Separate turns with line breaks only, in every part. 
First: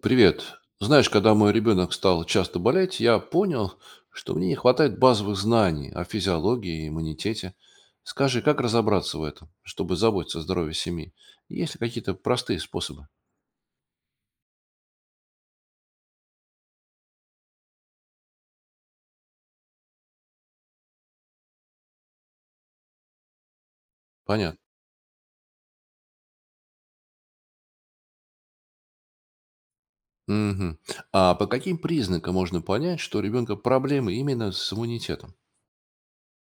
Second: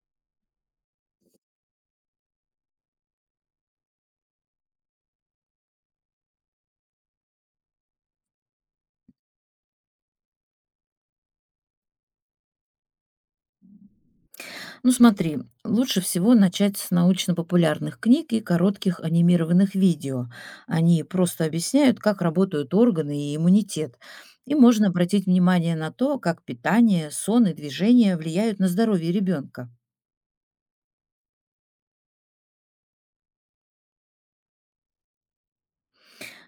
Привет. Знаешь, когда мой ребенок стал часто болеть, я понял, что мне не хватает базовых знаний о физиологии и иммунитете. Скажи, как разобраться в этом, чтобы заботиться о здоровье семьи? Есть ли какие-то простые способы?
Ну смотри, лучше всего начать с научно-популярных книг и коротких анимированных видео. Они просто объясняют, как работают органы и иммунитет. И
Понятно.
можно обратить внимание на то, как питание, сон и движение влияют на здоровье ребенка.
Мгм. А по каким признакам можно понять, что у ребенка проблемы именно с иммунитетом?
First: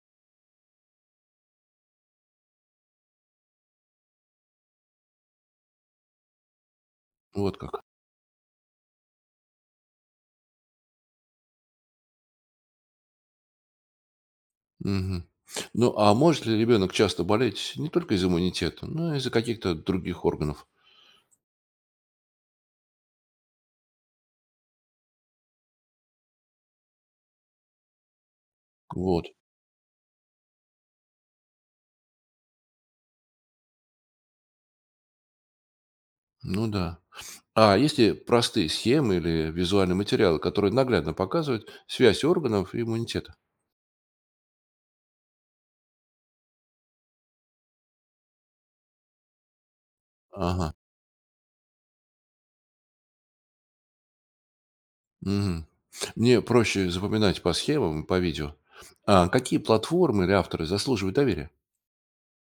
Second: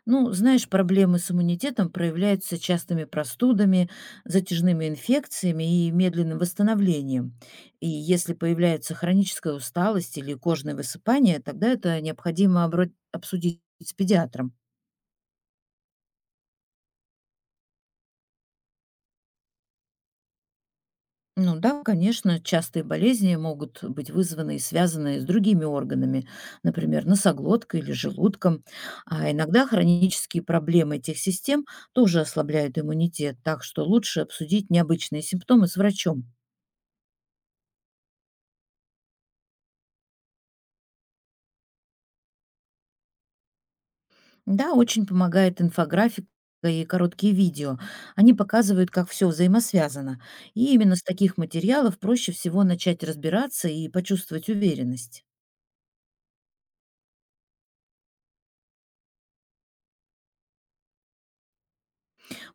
Ну, знаешь, проблемы с иммунитетом проявляются частыми простудами, затяжными инфекциями и медленным восстановлением.
Вот как.
И если появляется хроническая усталость или кожное высыпание, тогда это необходимо обсудить с педиатром.
Мгм. Ну, а может ли ребенок часто болеть не только из иммунитета, но и из-за каких-то других органов?
Ну да, конечно, частые болезни могут быть вызваны и связаны с другими органами, например, носоглоткой или желудком.
Вот.
А иногда хронические проблемы этих систем тоже ослабляют иммунитет, так что лучше обсудить необычные симптомы с врачом.
Ну да. А есть ли простые схемы или визуальные материалы, которые наглядно показывают связь органов и иммунитета?
Да, очень помогает инфографика и короткие видео. Они показывают, как все взаимосвязано. И
Ага.
именно с таких материалов проще всего начать разбираться и почувствовать уверенность.
Мгм. Мне проще запоминать по схемам и по видео. А какие платформы или авторы заслуживают доверия?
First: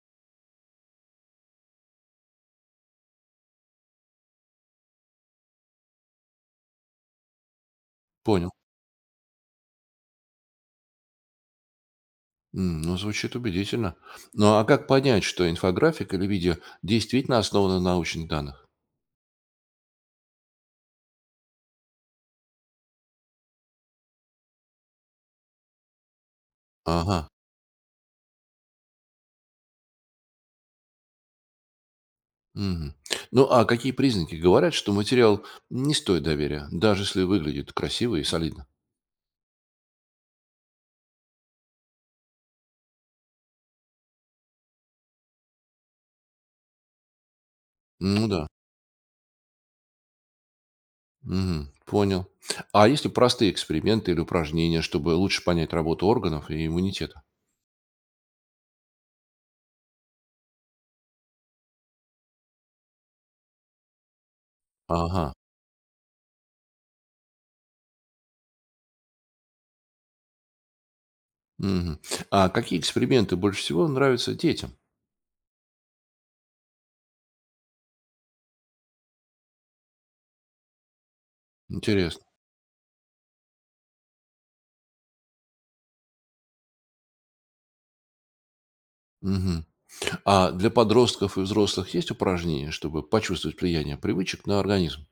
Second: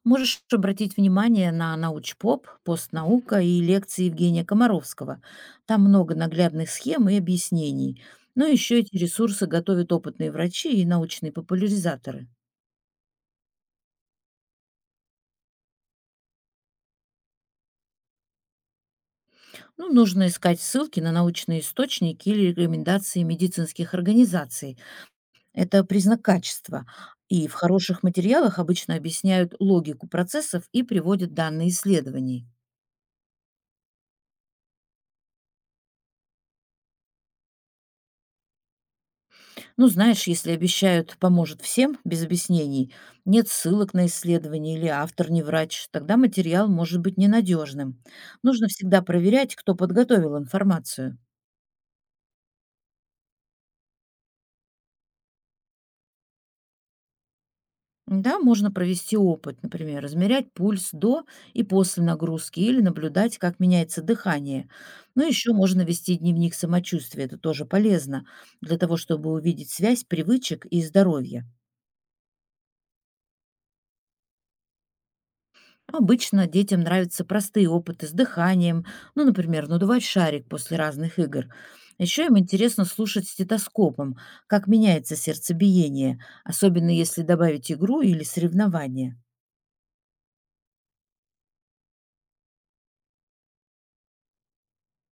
Можешь обратить внимание на научпоп, постнаука и лекции Евгения Комаровского. Там много наглядных схем и объяснений. Но
Понял.
еще эти ресурсы готовят опытные врачи и научные популяризаторы.
М, ну, звучит убедительно. Ну, а как понять, что инфографика или видео действительно основано на научных данных?
Ну, нужно искать ссылки на научные источники или рекомендации медицинских организаций. Это признак качества.
Ага.
И в хороших материалах обычно объясняют логику процессов и приводят данные исследований.
Мгм. Ну, а какие признаки говорят, что материал не стоит доверия, даже если выглядит красиво и солидно?
Ну, знаешь, если обещают «поможет всем» без объяснений, нет ссылок на исследования или автор не врач, тогда материал может быть ненадежным.
Ну да.
Нужно всегда проверять, кто подготовил информацию.
Мгм. Понял. А есть ли простые эксперименты или упражнения, чтобы лучше понять работу органов и иммунитета?
Да, можно провести опыт, например, измерять пульс до и после нагрузки или наблюдать, как меняется дыхание. Ну,
Ага.
еще можно вести дневник самочувствия, это тоже полезно, для того, чтобы увидеть связь привычек и здоровья.
Мгм. А какие эксперименты больше всего нравятся детям?
Обычно детям нравятся простые опыты с дыханием, ну, например, надувать шарик после разных игр. Еще
Интересно.
им интересно слушать стетоскопом, как меняется сердцебиение, особенно если добавить игру или соревнование.
Мгм. А для подростков и взрослых есть упражнения, чтобы почувствовать влияние привычек на организм?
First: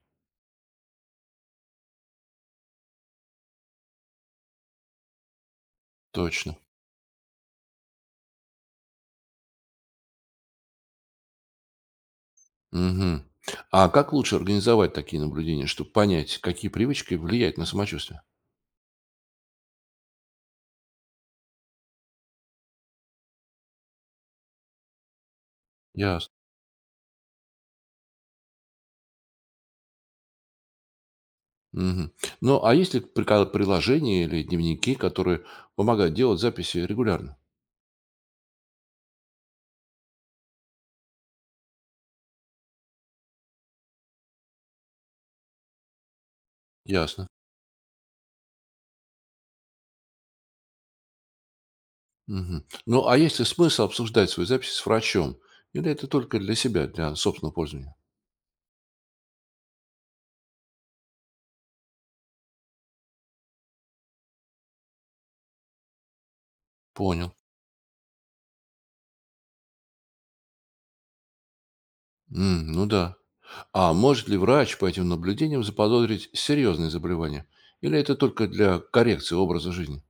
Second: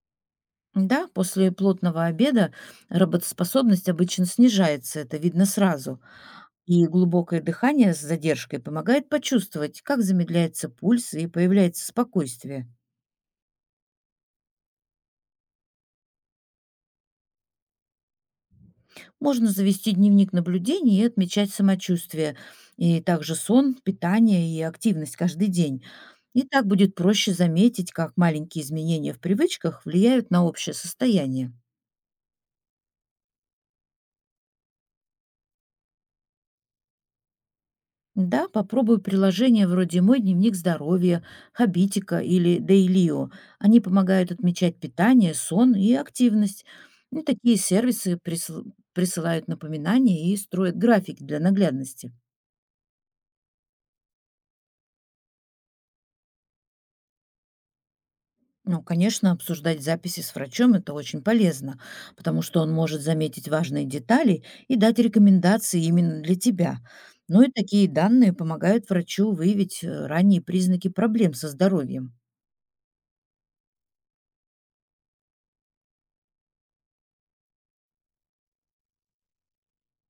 Да, после плотного обеда работоспособность обычно снижается, это видно сразу.
Точно.
И глубокое дыхание с задержкой помогает почувствовать, как замедляется пульс и появляется спокойствие.
Мгм. А как лучше организовать такие наблюдения, чтобы понять, какие привычки влияют на самочувствие?
Можно завести дневник наблюдений и отмечать самочувствие, и также сон, питание и активность каждый день.
Ясно.
И так будет проще заметить, как маленькие изменения в привычках влияют на общее состояние.
Мгм. Ну, а есть ли приложения или дневники, которые помогают делать записи регулярно?
Да, попробую приложения вроде «Мой дневник здоровья», «Хабитика» или «Дейлио». Они помогают отмечать питание, сон и активность. Ну,
Ясно.
такие сервисы присылают напоминания и строят график для наглядности.
Мгм. Ну, а есть ли смысл обсуждать свои записи с врачом? Или это только для себя, для собственного пользования?
Ну, конечно, обсуждать записи с врачом– это очень полезно, потому что он может заметить важные детали и дать рекомендации именно для тебя.
Понял.
Ну и такие данные помогают врачу выявить ранние признаки проблем со здоровьем.
М, ну да. А может ли врач по этим наблюдениям заподозрить серьезные заболевания? Или это только для коррекции образа жизни?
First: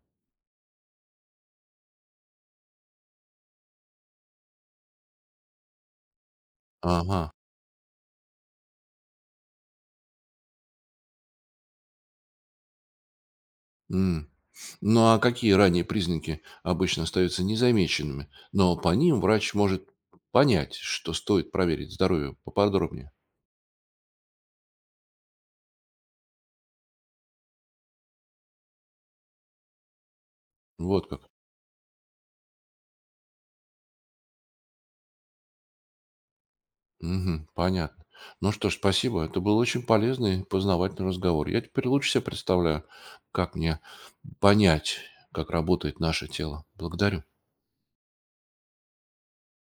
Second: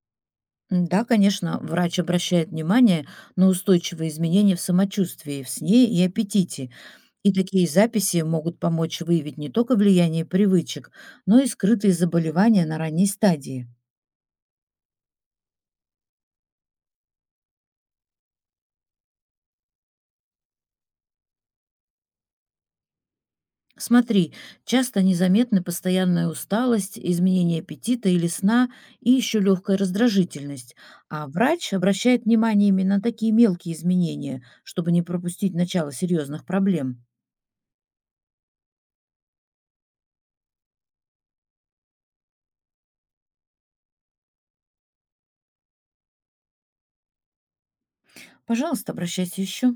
Да, конечно, врач обращает внимание на устойчивые изменения в самочувствии, в сне и аппетите.
Ага.
И такие записи могут помочь выявить не только влияние привычек, но и скрытые заболевания на ранней стадии.
М. Ну а какие ранние признаки обычно остаются незамеченными, но по ним врач может понять, что стоит проверить здоровье поподробнее?
Смотри, часто незаметны постоянная усталость, изменение аппетита или сна и еще легкая раздражительность.
Вот
А
как.
врач обращает внимание именно на такие мелкие изменения, чтобы не пропустить начало серьезных проблем.
Мгм. Понятно. Ну что ж, спасибо. Это был очень полезный познавательный разговор. Я теперь лучше себе представляю, как мне понять, как работает наше тело. Благодарю.
Пожалуйста, обращайся еще.